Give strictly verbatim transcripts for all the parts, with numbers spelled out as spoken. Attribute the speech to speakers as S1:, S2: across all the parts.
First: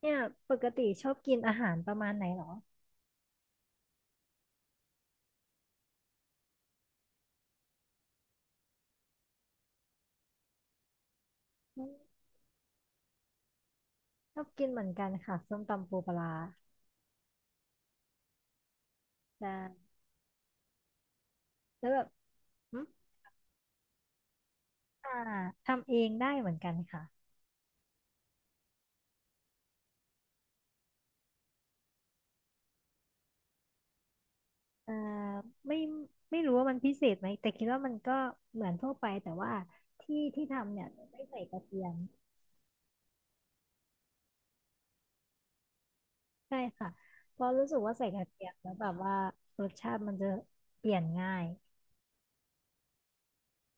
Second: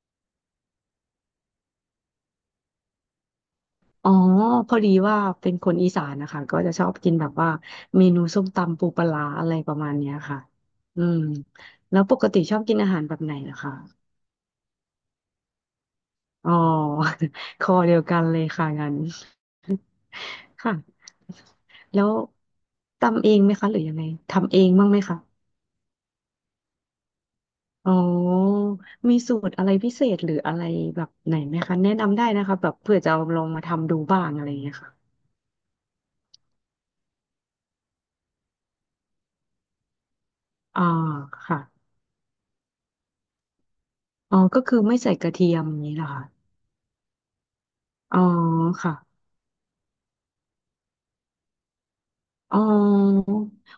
S1: เนี่ยปกติชอบกินอาหารประมาณไหนเหรอ
S2: อ๋อพอดีว่าเป็นคนอีสานนะคะก็จะชอบกินแบบว่าเมนูส้มตำปูปลาร้าอะไรประมาณเนี้ยค่ะอืม
S1: อืม
S2: แล้วปกติชอบกินอาหารแบบไหนล่ะคะ
S1: ชอบกินเหมือนกันค่ะส้มตำปูปลาร้า
S2: อ๋อ คอเดียวกันเลยค่ะงั้น
S1: แต่
S2: ค่ะ
S1: แล้วแบ
S2: แล้
S1: บ
S2: ว
S1: อม
S2: ตำเองไหมคะหรือยังไงทำเองบ้างไหม
S1: อ่า
S2: คะ
S1: ทำเองได้เหมือนกันค่ะ
S2: อ๋อมีสูตรอะไรพิเศษหรืออะไรแบบไหนไหมคะแนะนำได้นะคะแบบเผื่อจะเอาลองมาทำดูบ้างอะไรอย่างเงี้ย
S1: เอ่
S2: ค่ะ
S1: อไม่ไม่รู้ว่ามันพิเศษไหมแต่คิดว่ามันก็เหมือนทั่วไปแต่ว่าที่ที่ทำ
S2: อ๋
S1: เนี่
S2: อ
S1: ยไม่ใส่ก
S2: ค่ะ
S1: ระเทียม
S2: อ๋อก็คือไม่ใส่กระเทียมอย่างนี้เหรอคะ
S1: ใช่ค่ะเพราะรู้สึกว่าใส่ก
S2: อ๋อ
S1: ระเทียมแล้วแบ
S2: ค่ะ
S1: บว่ารสชาติมันจะเปลี่ยนง่าย
S2: อ๋อ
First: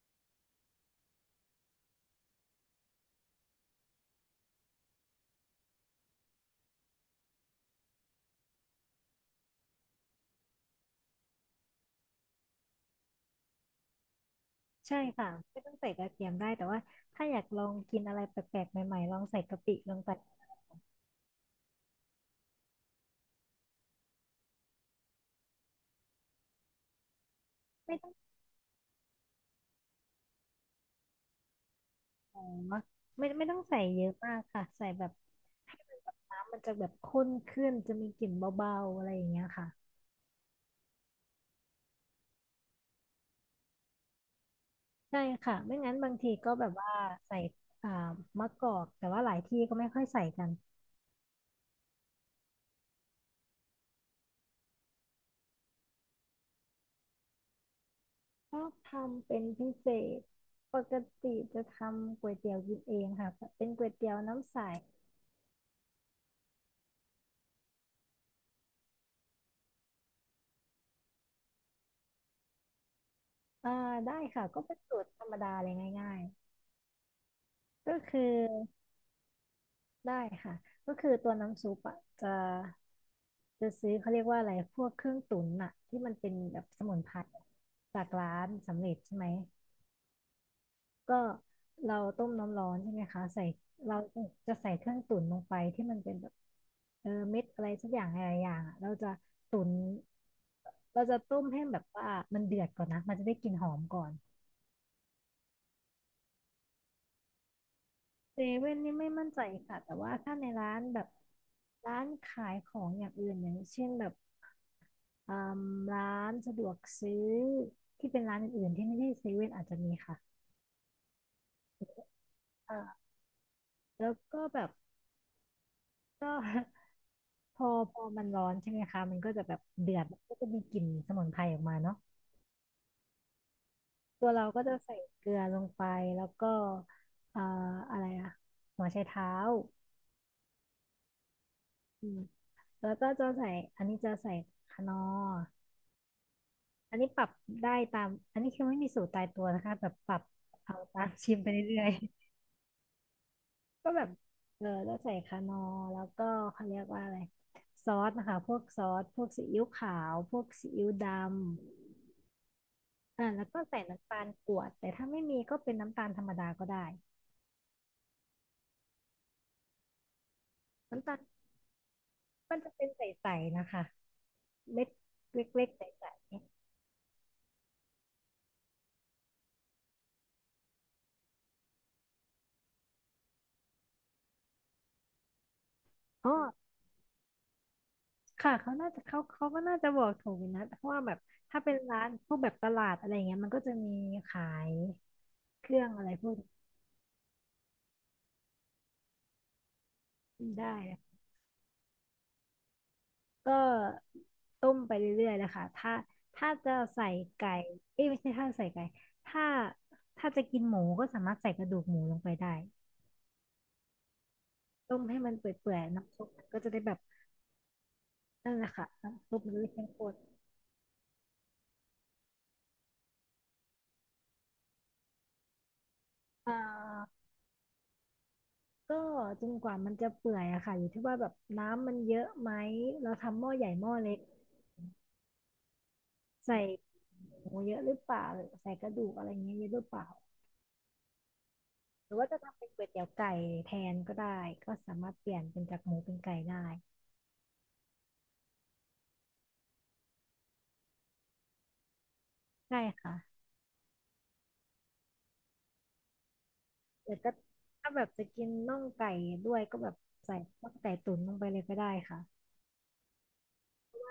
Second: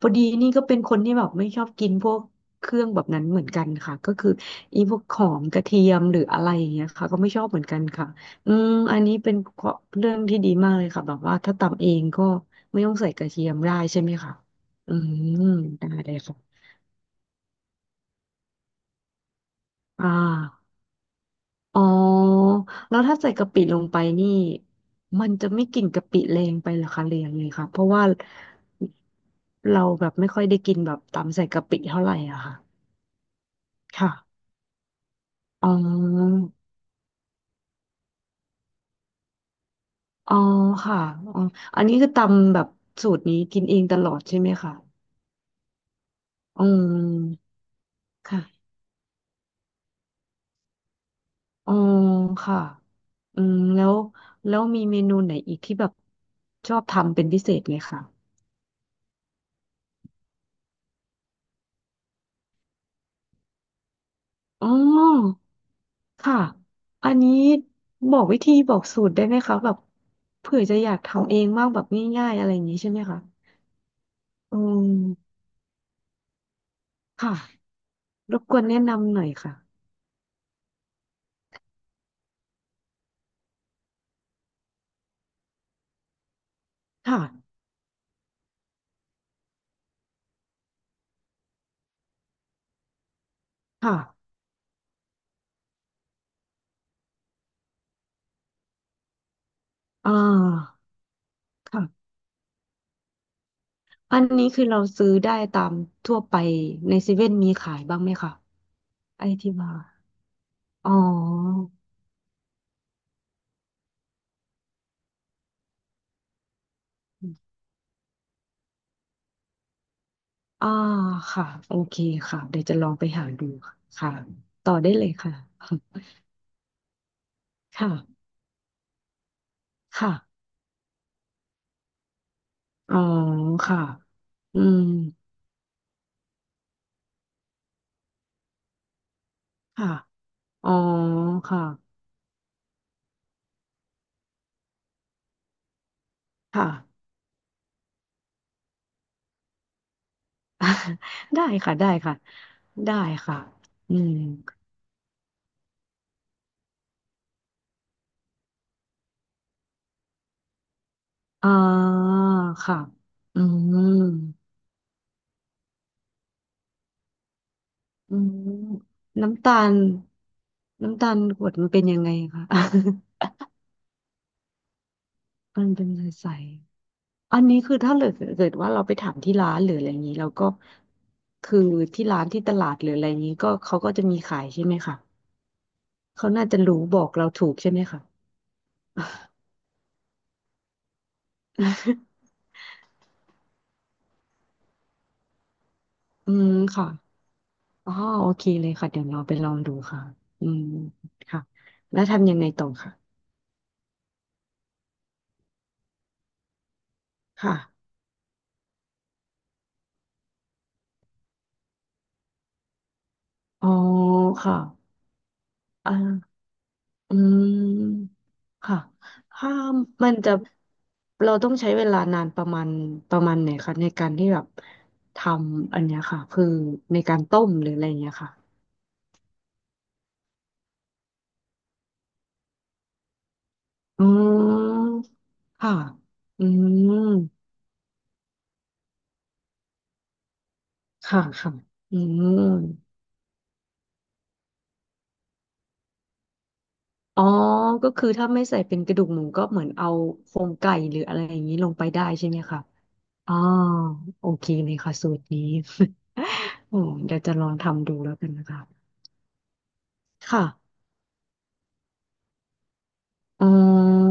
S2: พอดีนี่ก็เป็นคนที่แบบไม่ชอบกินพวกเครื่องแบบนั้นเหมือนกันค่ะก็คืออีพวกหอมกระเทียมหรืออะไรอย่างเงี้ยค่ะก็ไม่ชอบเหมือนกันค่ะอืมอันนี้เป็นข้อเรื่องที่ดีมากเลยค่ะแบบว่าถ้าตำเองก็ไม่ต้องใส่กระเทียมได้ใช่ไหมคะอื
S1: ใช่
S2: ม
S1: ค่ะไม่ต้อง
S2: ได้
S1: ใส่กระ
S2: เลย
S1: เทียม
S2: ค่ะ
S1: ได้แต่ว่าถ้าอยากลองกินอะไรแปลกๆใหม่ๆลองใส่กะปิลง
S2: อ่
S1: ไป
S2: าอ๋อแล้วถ้าใส่กะปิลงไปนี่มันจะไม่กลิ่นกะปิแรงไปเหรอคะเรียงเลยค่ะเพราะว่าเราแบบไม่ค่อยได้กินแบบตำใส่กะปิเท่าไหร่อะค่ะ
S1: ไม่ไม่ต้องใส่เยอะมาก
S2: ค่ะ
S1: ค่ะใส่แบบ
S2: อ๋อ
S1: ให้มันแบบน้ำมันจะแบบข้นขึ้นจะมีกลิ่นเบาๆอะไรอย่างเงี้ยค่ะ
S2: อ๋อค่ะอ๋ออันนี้คือตำแบบสูตรนี้กินเองตลอดใช่ไหมคะ
S1: ใช่ค่ะไม่งั้นบางทีก็
S2: อื
S1: แบบว่าใส่
S2: ม
S1: อ่ามะกอ
S2: ค่ะ
S1: กแต่ว่าหลายที่ก็ไม่ค่อยใส่กัน
S2: อ๋อค่ะอืมแล้วแล้วมีเมนูไหนอีกที่แบบชอบทำเป็นพิเศษไหมคะ
S1: ชอบทำเป็นพิเศษปกติจะทำก๋วยเตี๋ยวกินเองค่ะเป็นก๋วยเตี๋ยวน้ำใส
S2: อ๋อค่ะอันนี้บอกวิธีบอกสูตรได้ไหมคะแบบเผื่อจะอยากทำเองมากแบบง่ายๆอะไรอย่างนี้ใช่ไหมคะ
S1: อ่าได้ค่ะ
S2: อื
S1: ก็เป็นสูตรธรรม
S2: ม
S1: ดาเลยง่าย
S2: ค่ะ
S1: ๆก็คือ
S2: รบกวนแนะนำหน่อยค่ะ
S1: ได้ค่ะก็คือตัวน้ำซุปอะจะ จะซื้อเขาเรียกว่าอะไรพวกเครื่องตุ๋นอะที่มันเป็นแบบสมุนไพร
S2: ค่ะ
S1: จากร้านสำเร็จใช่ไหมก็เราต้มน้ำร้อนใช่ไหมคะใส่
S2: ค่ะ
S1: เราจะใส่เครื่องตุ๋นลงไปที่มันเป็นแบบเออเม็ดอะไรสักอย่างอะไรอย่างอะเราจะตุ๋น
S2: อ่า
S1: เราจะต้มให้แบบว่า
S2: ค่ะ
S1: มันเดือดก่อนนะมันจะได้กลิ่นหอมก่อน
S2: อันนี้คือเราซื้อได้ตามทั่วไปในเซเว่นมีขายบ้างไหมคะ
S1: เซเว่นนี่ไม่
S2: ไอ
S1: มั่นใจ
S2: ที่ว่า
S1: ค่ะแต่ว่าถ้าในร้าน
S2: อ๋อ
S1: แบบร้านขายของอย่างอื่นอย่างเช่นแบบ อมร้านสะดวกซื้อที่เป็นร้านอื่นๆที่ไม่ใช่เซเว่นอาจจะมีค่ะ
S2: อ่าค่ะโอเคค่ะเดี๋ยวจะ
S1: อ่า
S2: ลองไปหาดูค่ะ
S1: แล้
S2: ค่ะ
S1: วก็แบบ
S2: ต่อได้เลยค่ะ
S1: ก็ พอพอ
S2: ค่ะ
S1: มันร้อนใช่ไหมคะมันก็จะแบบเดือด
S2: ค่ะ
S1: มันก็จะมีกลิ่นสมุนไพรออกมาเนาะ
S2: อ๋อค่ะ
S1: ตัวเรา
S2: อื
S1: ก็จะ
S2: ม
S1: ใส่เกลือลงไปแล้วก็เอ่ออะไรอะหัวไชเท้า
S2: ค่ะอ๋อค่ะ
S1: อืมแล้วก็จะใส่อันนี้จะใส่คนนอร์
S2: ค่ะ
S1: อันนี้ปรับได้ตามอันนี้คือไม่มีสูตรตายตัวนะคะแบบปรับเอา ตาม ชิม
S2: ได้
S1: ไป
S2: ค่ะ
S1: เรื่อ
S2: ได้
S1: ย
S2: ค่ะ ได้ค่ะ
S1: ก็
S2: อื
S1: แบบ
S2: ม
S1: เออก็ใส่คานอร์แล้วก็เขาเรียกว่าอะไรซอสนะคะพวกซอสพวกซีอิ๊วขาวพวกซีอิ๊วดำ
S2: อ่าค่ะ
S1: อ่า
S2: อื
S1: แล้วก็
S2: ม
S1: ใส่น้ำตาลกวดแต่ถ้าไม่มีก็เป็นน้ำตาลธรรมดาก็ได้
S2: อืมน้ำตาลน้ำ
S1: น้ำ
S2: ตา
S1: ตา
S2: ล
S1: ล
S2: กรวดมันเป็นยังไงคะ
S1: มันจะเป็นใส ๆนะคะเม็ดเ
S2: มั
S1: ล็
S2: น
S1: กๆ
S2: เป็นใ
S1: ใส
S2: สๆอันนี้คือถ้าเกิดเกิดว่าเราไปถามที่ร้านหรืออะไรอย่างนี้เราก็คือที่ร้านที่ตลาดหรืออะไรอย่างนี้ก็เขาก็จะมีขายใช่ไหมคะ
S1: ๆ
S2: เขา
S1: อ๋อ
S2: น่าจะรู้บอกเราถูกใช่ไหมคะ
S1: ค่ะเขาน่าจะเขาเขาก็น่าจะบอกถูกอยู่นะเพราะว่าแบบถ้าเป็นร้านพวกแบบตลาดอะไรเงี้ยมันก็จะมีขายเครื่องอะไรพ ว
S2: อื
S1: ก
S2: ม
S1: นี
S2: ค่ะอ๋อโอเคเลยค่ะเดี๋ยวเราไปลองดูค่ะอื
S1: ้
S2: ม
S1: ได้
S2: ค่ะแล้วทำยังไงต่อค่ะ
S1: ก็ต้มไปเรื่อยๆนะคะถ้าถ้าจะใส่ไก่
S2: ค่ะ
S1: เอ้ยไม่ใช่ถ้าใส่ไก่ถ้าถ้าจะกินหมูก็สามารถใส่กระดูกหมูลงไปได้
S2: อ๋อค่ะ
S1: ต้มให้มันเปื่อย
S2: อ่า
S1: ๆน้ำซุปมันก็จะได้แบบ
S2: อืม
S1: นั่นแหละ
S2: ค่ะ
S1: ค่ะน้ำซุปมั
S2: ถ้า
S1: นจะได้เข้มข้
S2: มั
S1: น
S2: นจะเราต้องใช้เวลานานประมาณประมาณไหนคะในการที่แบบทำอันเนี้ยค่ะคือ
S1: อ่
S2: ในกา
S1: า
S2: รต้มหรืออะไรอย่างเงี้ยค่ะ
S1: ก็จนกว่ามันจะเปื่อยอะค่ะอยู่ที่ว่าแบบน้ำมันเยอะไหมเราทำหม้อใหญ่หม้อ
S2: อื
S1: เล็ก
S2: มค่ะอื
S1: ใส่
S2: ม
S1: หมูเยอะหรือเปล่าหรือใส่กระดูกอะไรเงี้ยเยอะหรือเปล่า
S2: ค่ะค่ะอื
S1: หรือ
S2: ม
S1: ว่าจะทำเป็นก๋วยเตี๋ยวไก่แทนก็ได้ก็สามารถเปลี่ยนเป็นจากหมูเป็นไก่ได้
S2: อ๋อก็คือถ้าไม่ใส่เป็นกระดูกหมูก็เหมือนเอาโครงไก่หรืออะไรอย่างนี้ลงไปได้ใช่ไหมคะ
S1: ใช่ค่ะ
S2: อ๋อโอเคเลยค่ะสูตรนี้ โอ้
S1: แต่
S2: เดี๋ยว
S1: ก็
S2: จะลองทำ
S1: ถ้า
S2: ดู
S1: แบบ
S2: แล้ว
S1: จะ
S2: กัน
S1: กิ
S2: นะ
S1: น
S2: คะ
S1: น่องไก่ด้วยก็แบบใส่
S2: ค่ะ
S1: น่องไก่ตุ๋นลงไปเลยก็ได้ค่ะ
S2: อ๋อ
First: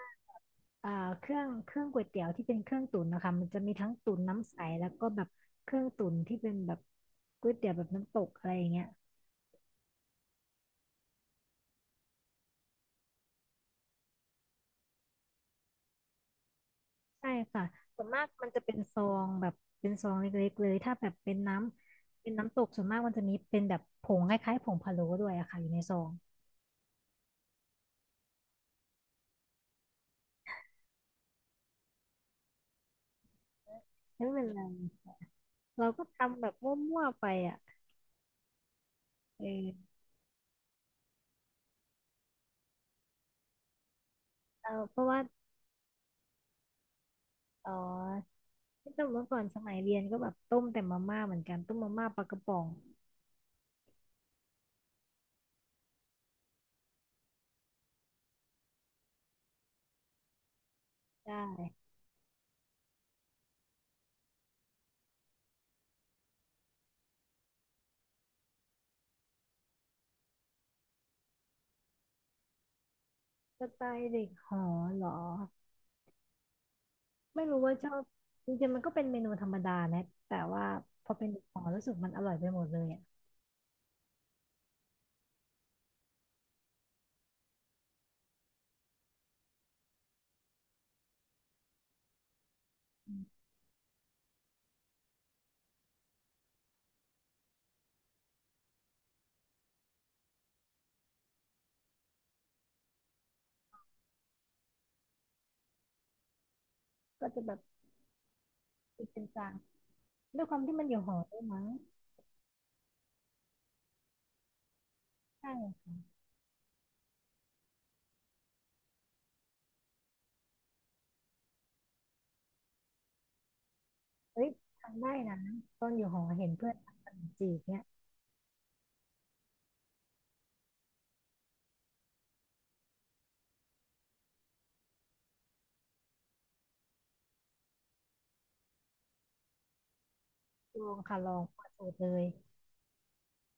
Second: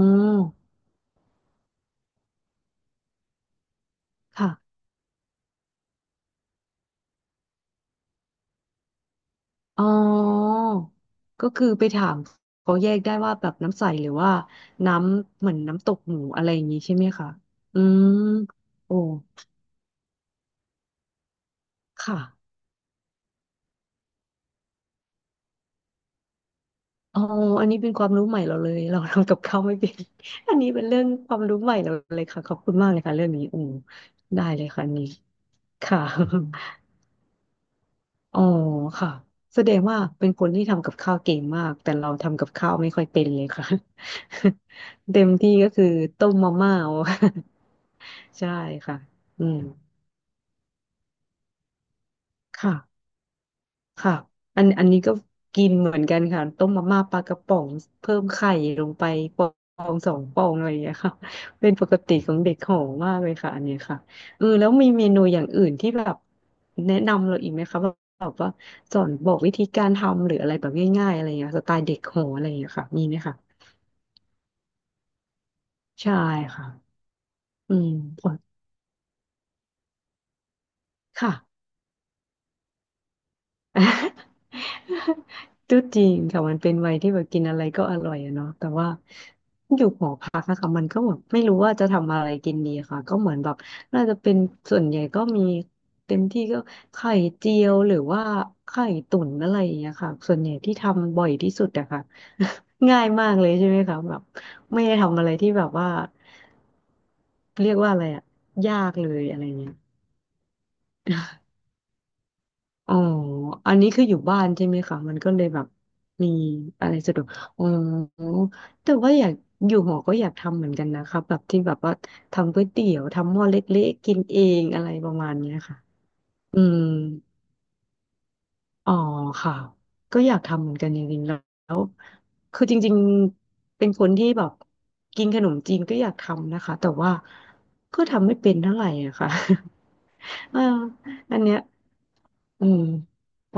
S1: อ่าเครื่องเครื่องก๋วยเตี๋ยวที่เป็นเครื่องตุ๋นนะคะมันจะมีทั้งตุ๋น
S2: ค่ะ
S1: น้ำใสแล้วก็แบบเครื่องตุ๋นที่เป็นแบบก๋วยเตี๋ยวแบบน้ำตกอะไรอย่างเงี้ย
S2: อ๋อก็คือไปถามเขาแยกได้ว่าแบบน้ำใสหรือว่าน้ำเหมือนน้ำตกหมูอะไรอย่างนี้ใช่ไหมคะ
S1: ใช่ค่ะ
S2: อื
S1: ส่
S2: ม
S1: วนมากมันจะเป็น
S2: โอ้
S1: ซองแบบเป็นซองเล็กๆเลยถ้าแบบเป็นน้ำเป็น
S2: ค่ะ
S1: น้ำตกส่วนมากมันจะมีเป็นแบบผงคล้ายๆผงพะโล้ด้วยอะค่ะอยู่ในซอง
S2: อ๋ออันนี้เป็นความรู้ใหม่เราเลยเราทำกับข้าวไม่เป็น อันนี้เป็นเรื่องความรู้ใหม่เราเลยค่ะขอบคุณมากเลยค่ะเรื่องนี้อืม
S1: ไม่เป็
S2: ได้
S1: นไร
S2: เลยค่ะอันนี้
S1: เรา
S2: ค่ะ
S1: ก็ทำแบบมั่วๆไปอะ
S2: อ๋อค่ะ
S1: เอ
S2: แสดง
S1: อ
S2: ว่าเป็นคนที่ทำกับข้าวเก่งมากแต่เราทำกับข้าวไม่ค่อยเป็นเลยค่ะ
S1: เออเพราะ ว่า
S2: เต็มที่ก็คือต้มมาม่า เอา
S1: อ๋อ
S2: ใช่ค่ะ
S1: แต่เมื่อก่อ
S2: อื
S1: นส
S2: ม
S1: มัยเรียนก็แบบต้มแต่มาม่าเหมือนกันต้มมาม่าปลากระป๋อง
S2: ค่ะ ค่ะอันอันนี้ก็กินเหมือนกันค่ะต้มมาม่าปลากระป๋องเพิ่มไข่ลงไปฟองสองฟองอะไรอย่างเงี้ยค่ะ
S1: ได้
S2: เป็นปกติของเด็กหอมมากเลยค่ะอันเนี้ยค่ะเออแล้วมีเมนูอย่างอื่นที่แบบแนะนำเราอีกไหมคะแบบแบบว่าสอนบอกวิธีการทำหรืออะไรแบบง่ายๆอะไรอย่างเงี้ยสไตล์เด็กหออะไรอย่างเงี้ยค่ะมีไหมคะ
S1: สไตล์เด็กหอเหรอ
S2: ใช่ค่ะ
S1: ไม่รู้ว่า
S2: อื
S1: ช
S2: ม
S1: อบจริงๆมันก็เป็นเมนูธรรมดานะแต่ว่าพอเป็น
S2: ค่ะ
S1: เด็กหอรู้สึกมันอร่อยไปหมดเลยอ่ะ
S2: ก็จริงค่ะมันเป็นวัยที่แบบกินอะไรก็อร่อยอะเนาะแต่ว่าอยู่หอพักอะค่ะมันก็แบบไม่รู้ว่าจะทำอะไรกินดีค่ะก็เหมือนแบบน่าจะเป็นส่วนใหญ่ก็มีเต็มที่ก็ไข่เจียวหรือว่าไข่ตุ๋นอะไรอย่างเงี้ยค่ะส่วนใหญ่ที่ทำบ่อยที่สุดอะค่ะ ง่ายมากเลยใช่ไหมคะแบบไม่ได้ทำอะไรที่แบบว่า
S1: ก็จะแบบ
S2: เรียกว่าอะไรอะยาก
S1: ติด
S2: เล
S1: เป็
S2: ย
S1: น
S2: อะไร
S1: จาง
S2: เงี้ย
S1: ด้วยความที่มันอยู่หอด้วยมั้ง
S2: อ๋ออันนี้คืออยู่บ้านใช่ไหมคะมันก็เลย
S1: ใช่
S2: แบบมีอะไรสะดวกอ๋อแต่ว่าอยากอยู่หอก็อยากทำเหมือนกันนะคะแบบที่แบบว่าทำก๋วยเตี๋ยวทำหม้อเล็กๆกินเอ
S1: เฮ้ย
S2: งอะไร
S1: ทำ
S2: ป
S1: ได้
S2: ระมาณ
S1: นะ
S2: เนี้ยค่ะ
S1: ตอนอยู่หอเห็น
S2: อื
S1: เพื่อน
S2: ม
S1: ทำขนมจีบเนี่ย
S2: อ๋อค่ะก็อยากทำเหมือนกันจริงๆแล้วคือจริงๆเป็นคนที่แบบกินขนมจีนก็อยากทำนะคะแต่ว่าก็ทำไม่เป็นเท่าไหร่อะค่ะ เออ
S1: ลองค่ะลอ
S2: อั
S1: ง
S2: นเนี้ย
S1: เปิดสูตรเลย
S2: อืมอ๋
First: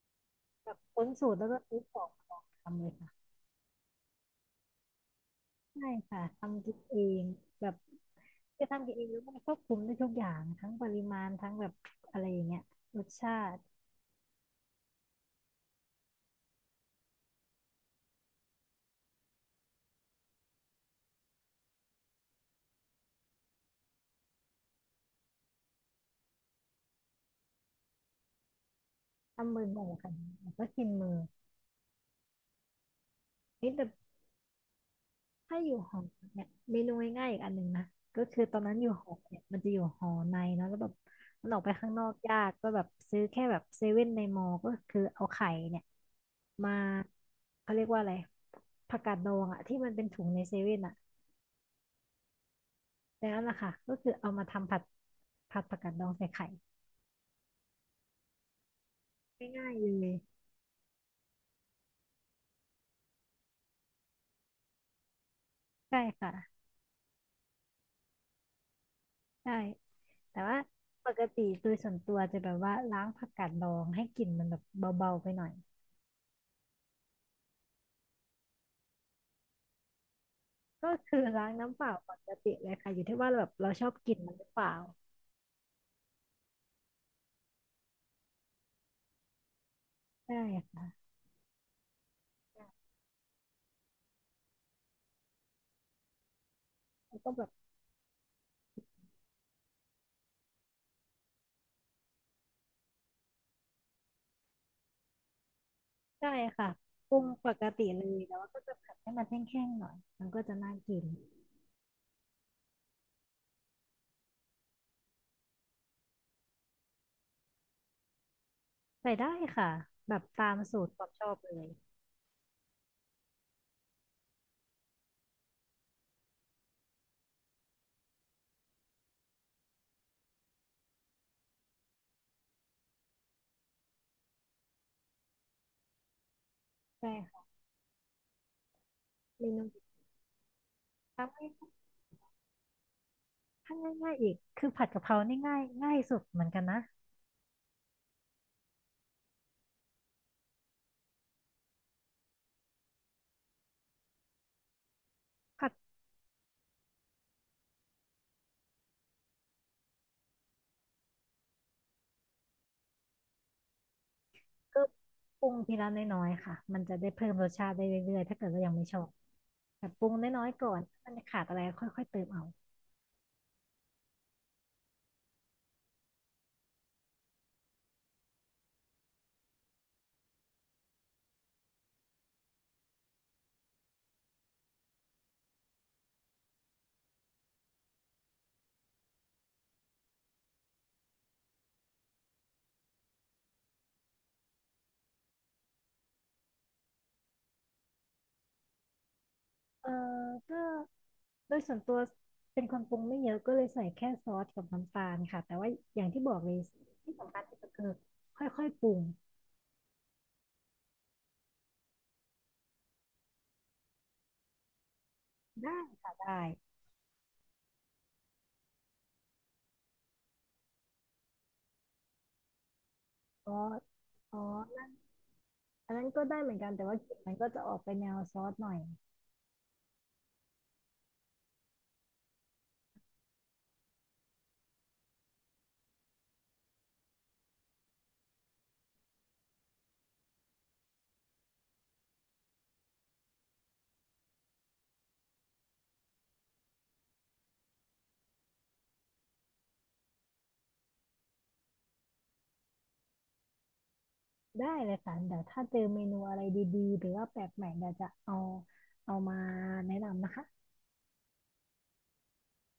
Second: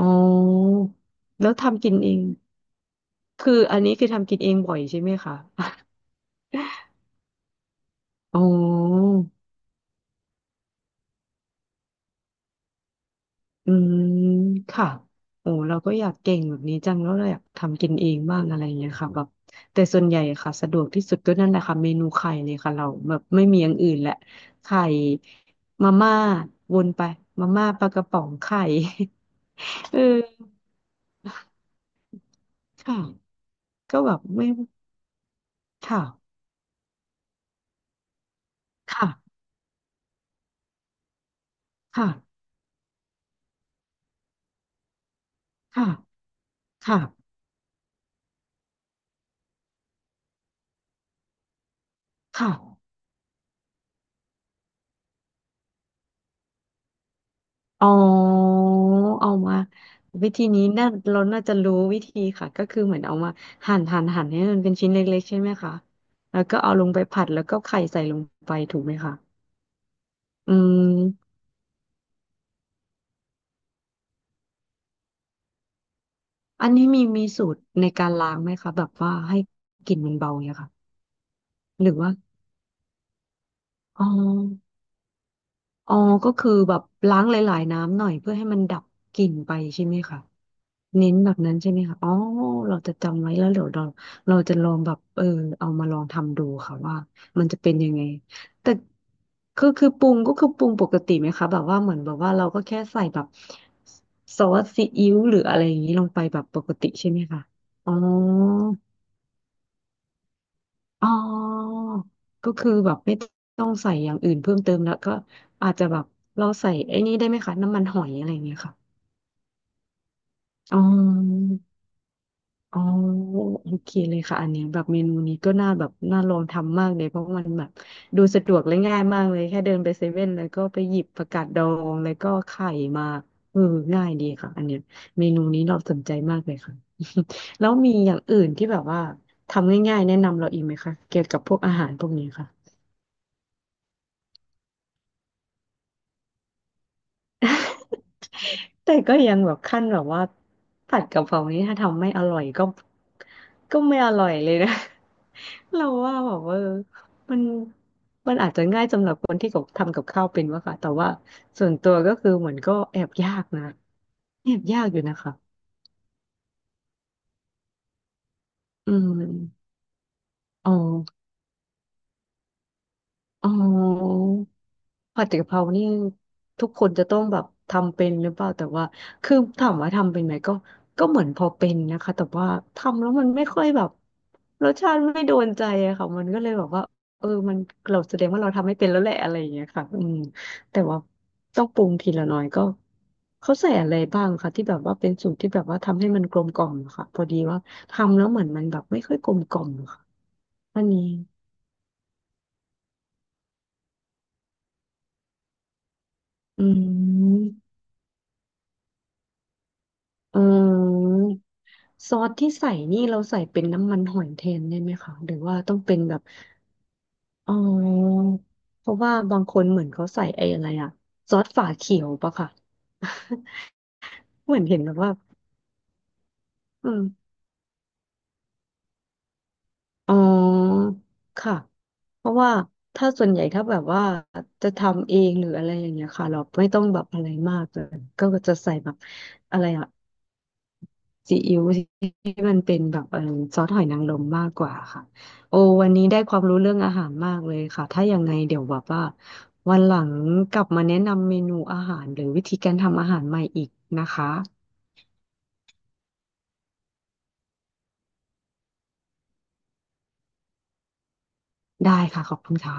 S1: แบ
S2: อ
S1: บค้นสูตรแล้ว
S2: แล้ว
S1: ก็ซื้อ
S2: ทำกิ
S1: ข
S2: น
S1: อง
S2: เอง
S1: มาลองทำเลยค่ะ
S2: คืออันนี้คือทำกินเองบ่อยใช่ไหมคะ
S1: ใช่ค่ะทำกินเองแบบ
S2: อ๋
S1: จะทำกินเอ
S2: อ
S1: งแล้วมันควบคุมได้ทุกอย่างทั้งปริมาณทั้งแบบอะไรอย่างเงี้ยรสชาติ
S2: อืมค่ะโอ้เราก็อยากเก่งแบบนี้จังแล้วเราอยากทำกินเองบ้างอะไรอย่างเงี้ยค่ะแบบแต่ส่วนใหญ่ค่ะสะดวกที่สุดก็นั่นแหละค่ะเมนูไข่เลยค่ะเราแบบไม่มีอย่างอื่นแหละไข่มาม่าวนไปมาม่าปลากระป๋องไข่
S1: ทำบ่อ ย
S2: เอ
S1: ๆค่ะ
S2: อ
S1: แล้วก็กินมือ
S2: ค่ะ
S1: เฮ้ยแต่
S2: ก็แบบไม่
S1: ถ้าอยู่หอ
S2: ค่ะ
S1: เนี่ยเมนูง่ายๆอีกอันหนึ่งนะก็คือตอนนั้นอยู่ห
S2: ค่ะ
S1: อเนี่ยมันจะอยู่หอในเนาะแล้วแบบมันออกไปข้างนอ
S2: ค่ะ
S1: กยากก็แบบซื้อแค่แบบเซเว่นในมอก็คือเอาไข่เนี่ย
S2: ค่ะ
S1: มา
S2: ค่ะ
S1: เขาเรียกว่าอะไรผักกาดดองอะที่มันเป็นถุงในเซเว่นอะ
S2: ค่ะ
S1: แล้วล่ะค่ะก็คือเอามาทำผัดผัดผักกาดดองใส่ไข่
S2: อ๋อเอามา
S1: ง่ายๆเลย
S2: วิธีนี้น่าเราน่าจะรู้วิธีค่ะก็คือเหมือนเอามาหั่นหั่นหั่นให้มันเป็นชิ้นเล็กๆใช่ไหมคะ
S1: ใช่ค่ะ
S2: แล้วก็เอาลงไปผัดแล้วก็ไข่ใส่ลงไปถูกไหมคะ
S1: ใช่แต่
S2: อื
S1: ว่าปก
S2: ม
S1: ติโดยส่วนตัวจะแบบว่าล้างผักกาดดองให้กลิ่นมันแบบเบาๆไปหน่อย
S2: อันนี้มีมีสูตรในการล้างไหมคะแบบว่าให้กลิ่นมันเบาเนี่ยค่ะ
S1: ก็คือล้างน้ำเป
S2: หรื
S1: ล่า
S2: อ
S1: ป
S2: ว่า
S1: กติเลยค่ะอยู่ที่ว่าเราแบบเราชอบ
S2: อ๋อ
S1: กลิ่นมันหรือเปล่า
S2: อ๋อก็คือแบบล้างหลายๆน้ำหน่อยเพื่อให้มันดับกลิ่นไปใช่ไหมคะ
S1: ใช่ค่ะ
S2: เน้นแบบนั้นใช่ไหมคะอ๋อเราจะจำไว้แล้วเดี๋ยวเราเราจะลองแบบเออเอามาลองทำดูค่ะว่า
S1: แล้วก็แบ
S2: มัน
S1: บ
S2: จะเป็นยังไงแต่คือคือปรุงก็คือปรุงปกติไหมคะแบบว่าเหมือนแบบว่าเราก็แค่ใส่แบบซอสซีอิ๊วหรืออะไรอย่างนี้ลงไป
S1: ใช่
S2: แบบป
S1: ค่ะ
S2: กติใช่
S1: ป
S2: ไห
S1: รุ
S2: ม
S1: ง
S2: คะ
S1: ปกติ
S2: อ๋อ
S1: เลยแต่ว่าก็จะผัดให้มันแห้งๆหน่อยมันก็จะน่ากิน
S2: อ๋อก็คือแบบไม่ต้องใส่อย่างอื่นเพิ่มเติมแล้วก็อาจจะแบบเราใส่ไอ้นี่ได้ไหมคะน้ำมันหอยอะไรอย่างเงี้ยค่ะ
S1: ใส่ได้ค่ะแบบตาม
S2: อ๋
S1: สู
S2: อ
S1: ตรความชอบเลย
S2: อ๋อโอเคเลยค่ะอันเนี้ยแบบเมนูนี้ก็น่าแบบน่าลองทำมากเลยเพราะมันแบบดูสะดวกและง่ายมากเลยแค่เดินไปเซเว่นแล้วก็ไปหยิบผักกาดดองแล้วก็ไข่มาเออง่ายดีค่ะอันเนี้ยเมนูนี้เราสนใจมากเลยค่ะ
S1: ใช่ค่ะ
S2: แล้วมีอย่างอื่นที่แบบว่า
S1: เมนู
S2: ทำง่ายๆแนะนำเราอีกไหมคะเกี่ยว
S1: ทำ
S2: กับ
S1: ง่าย
S2: พวกอาหารพวกนี้ค่ะ
S1: ถ้าง่ายๆอีกคือผัดกะเพรานี่ง่ายง่ายสุดเหมือนกันนะ
S2: แต่ก็ยังแบบขั้นแบบว่าผัดกะเพรานี้ถ้าทำไม่อร่อยก็ก็ไม่อร่อยเลยนะ
S1: ผั ด
S2: เราว่าแบบว่าเออมันมันอาจจะง่ายสำหรับคนที่กับทำกับข้าวเป็นวะค่ะแต่ว่าส่วนตัวก็คือเหมือนก็แอบยากนะแอบ
S1: ก็
S2: ยากอยู่นะ
S1: ปรุ
S2: คะ
S1: งทีละน้อยๆค่ะมันจะได้เพิ่มรสชาติได้เรื่อยๆถ้าเกิดว่ายังไม่
S2: อื
S1: ชอบ
S2: ม
S1: แต่ปรุงน้อยๆก่
S2: อ๋
S1: อ
S2: อ
S1: นมันขาดอะไรค่อยๆเติมเอา
S2: อ๋อ ผัดกะเพรานี่ทุกคนจะต้องแบบทำเป็นหรือเปล่าแต่ว่าคือถามว่าทำเป็นไหมก็ก็เหมือนพอเป็นนะคะแต่ว่าทำแล้วมันไม่ค่อยแบบรสชาติไม่โดนใจอะค่ะมันก็เลยแบบว่าเออมันเราแสดงว่าเราทำไม่เป็นแล้วแหละอะไรอย่างเงี้ยค่ะอืมแต่ว่าต้องปรุงทีละน้อยก็เขาใส่อะไรบ้างคะที่แบบว่าเป็นสูตรที่แบบว่าทำให้มันกลมกล่อมอะค่ะพอดีว่าทำแล้วเหมือนมันแบบไม่ค่อยกลมกล่อม
S1: เอ
S2: อะ
S1: อ
S2: ค่ะ
S1: ก็
S2: อันนี้
S1: โดยส่วนตัวเป็นคนปรุงไม่เยอะก็เลยใส่แค่ซอสกับน้ำตาลค่ะแต่ว่าอย่างที่บอกเลย
S2: อื
S1: ที่สำคัญ
S2: ม
S1: ที่สุดคือค่อยๆปรุง
S2: เออ ซอสที่ใส่นี่เราใส่เป็นน้ำมันหอยแทนได้ไหมคะหรือว่าต้อ
S1: ได้
S2: งเป็น
S1: ค่ะ
S2: แบบ
S1: ได้
S2: อ๋อเพราะว่าบางคนเหมือนเขาใส่ไอ้อะไรอะซอสฝาเขียวปะค่ะ
S1: ซอสซอ
S2: เหมือนเห็น
S1: ส
S2: แบบว่า
S1: อันนั้นก็ได้เหมือนกันแต่
S2: อื
S1: ว่า
S2: ม
S1: กลิ่นมันก็จะออกไปแนวซอสหน่อย
S2: อ๋อค่ะเพราะว่าถ้าส่วนใหญ่ถ้าแบบว่าจะทำเองหรืออะไรอย่างเงี้ยค่ะเราไม่ต้องแบบอะไรมากเลยก็จะใส่แบบอะไรอะ ซีอิ๊วที่มันเป็นแบบเออซอสหอยนางรมมากกว่าค่ะโอ้วันนี้ได้ความรู้เรื่องอาหารมากเลยค่ะถ้ายังไงเดี๋ยวแบบว่าวันหลังกลับมาแนะนำเมนูอาหารหรือวิธีการทำอาหารใหม่อีกนะคะ
S1: ได้เลยค่ะเดี๋ยวถ้าเจอเมนูอะไรดีๆหรือว่าแปลกใหม่เดี๋ยวจะเอาเอามาแนะนำนะคะ
S2: ได้ค่ะขอบคุณค่ะ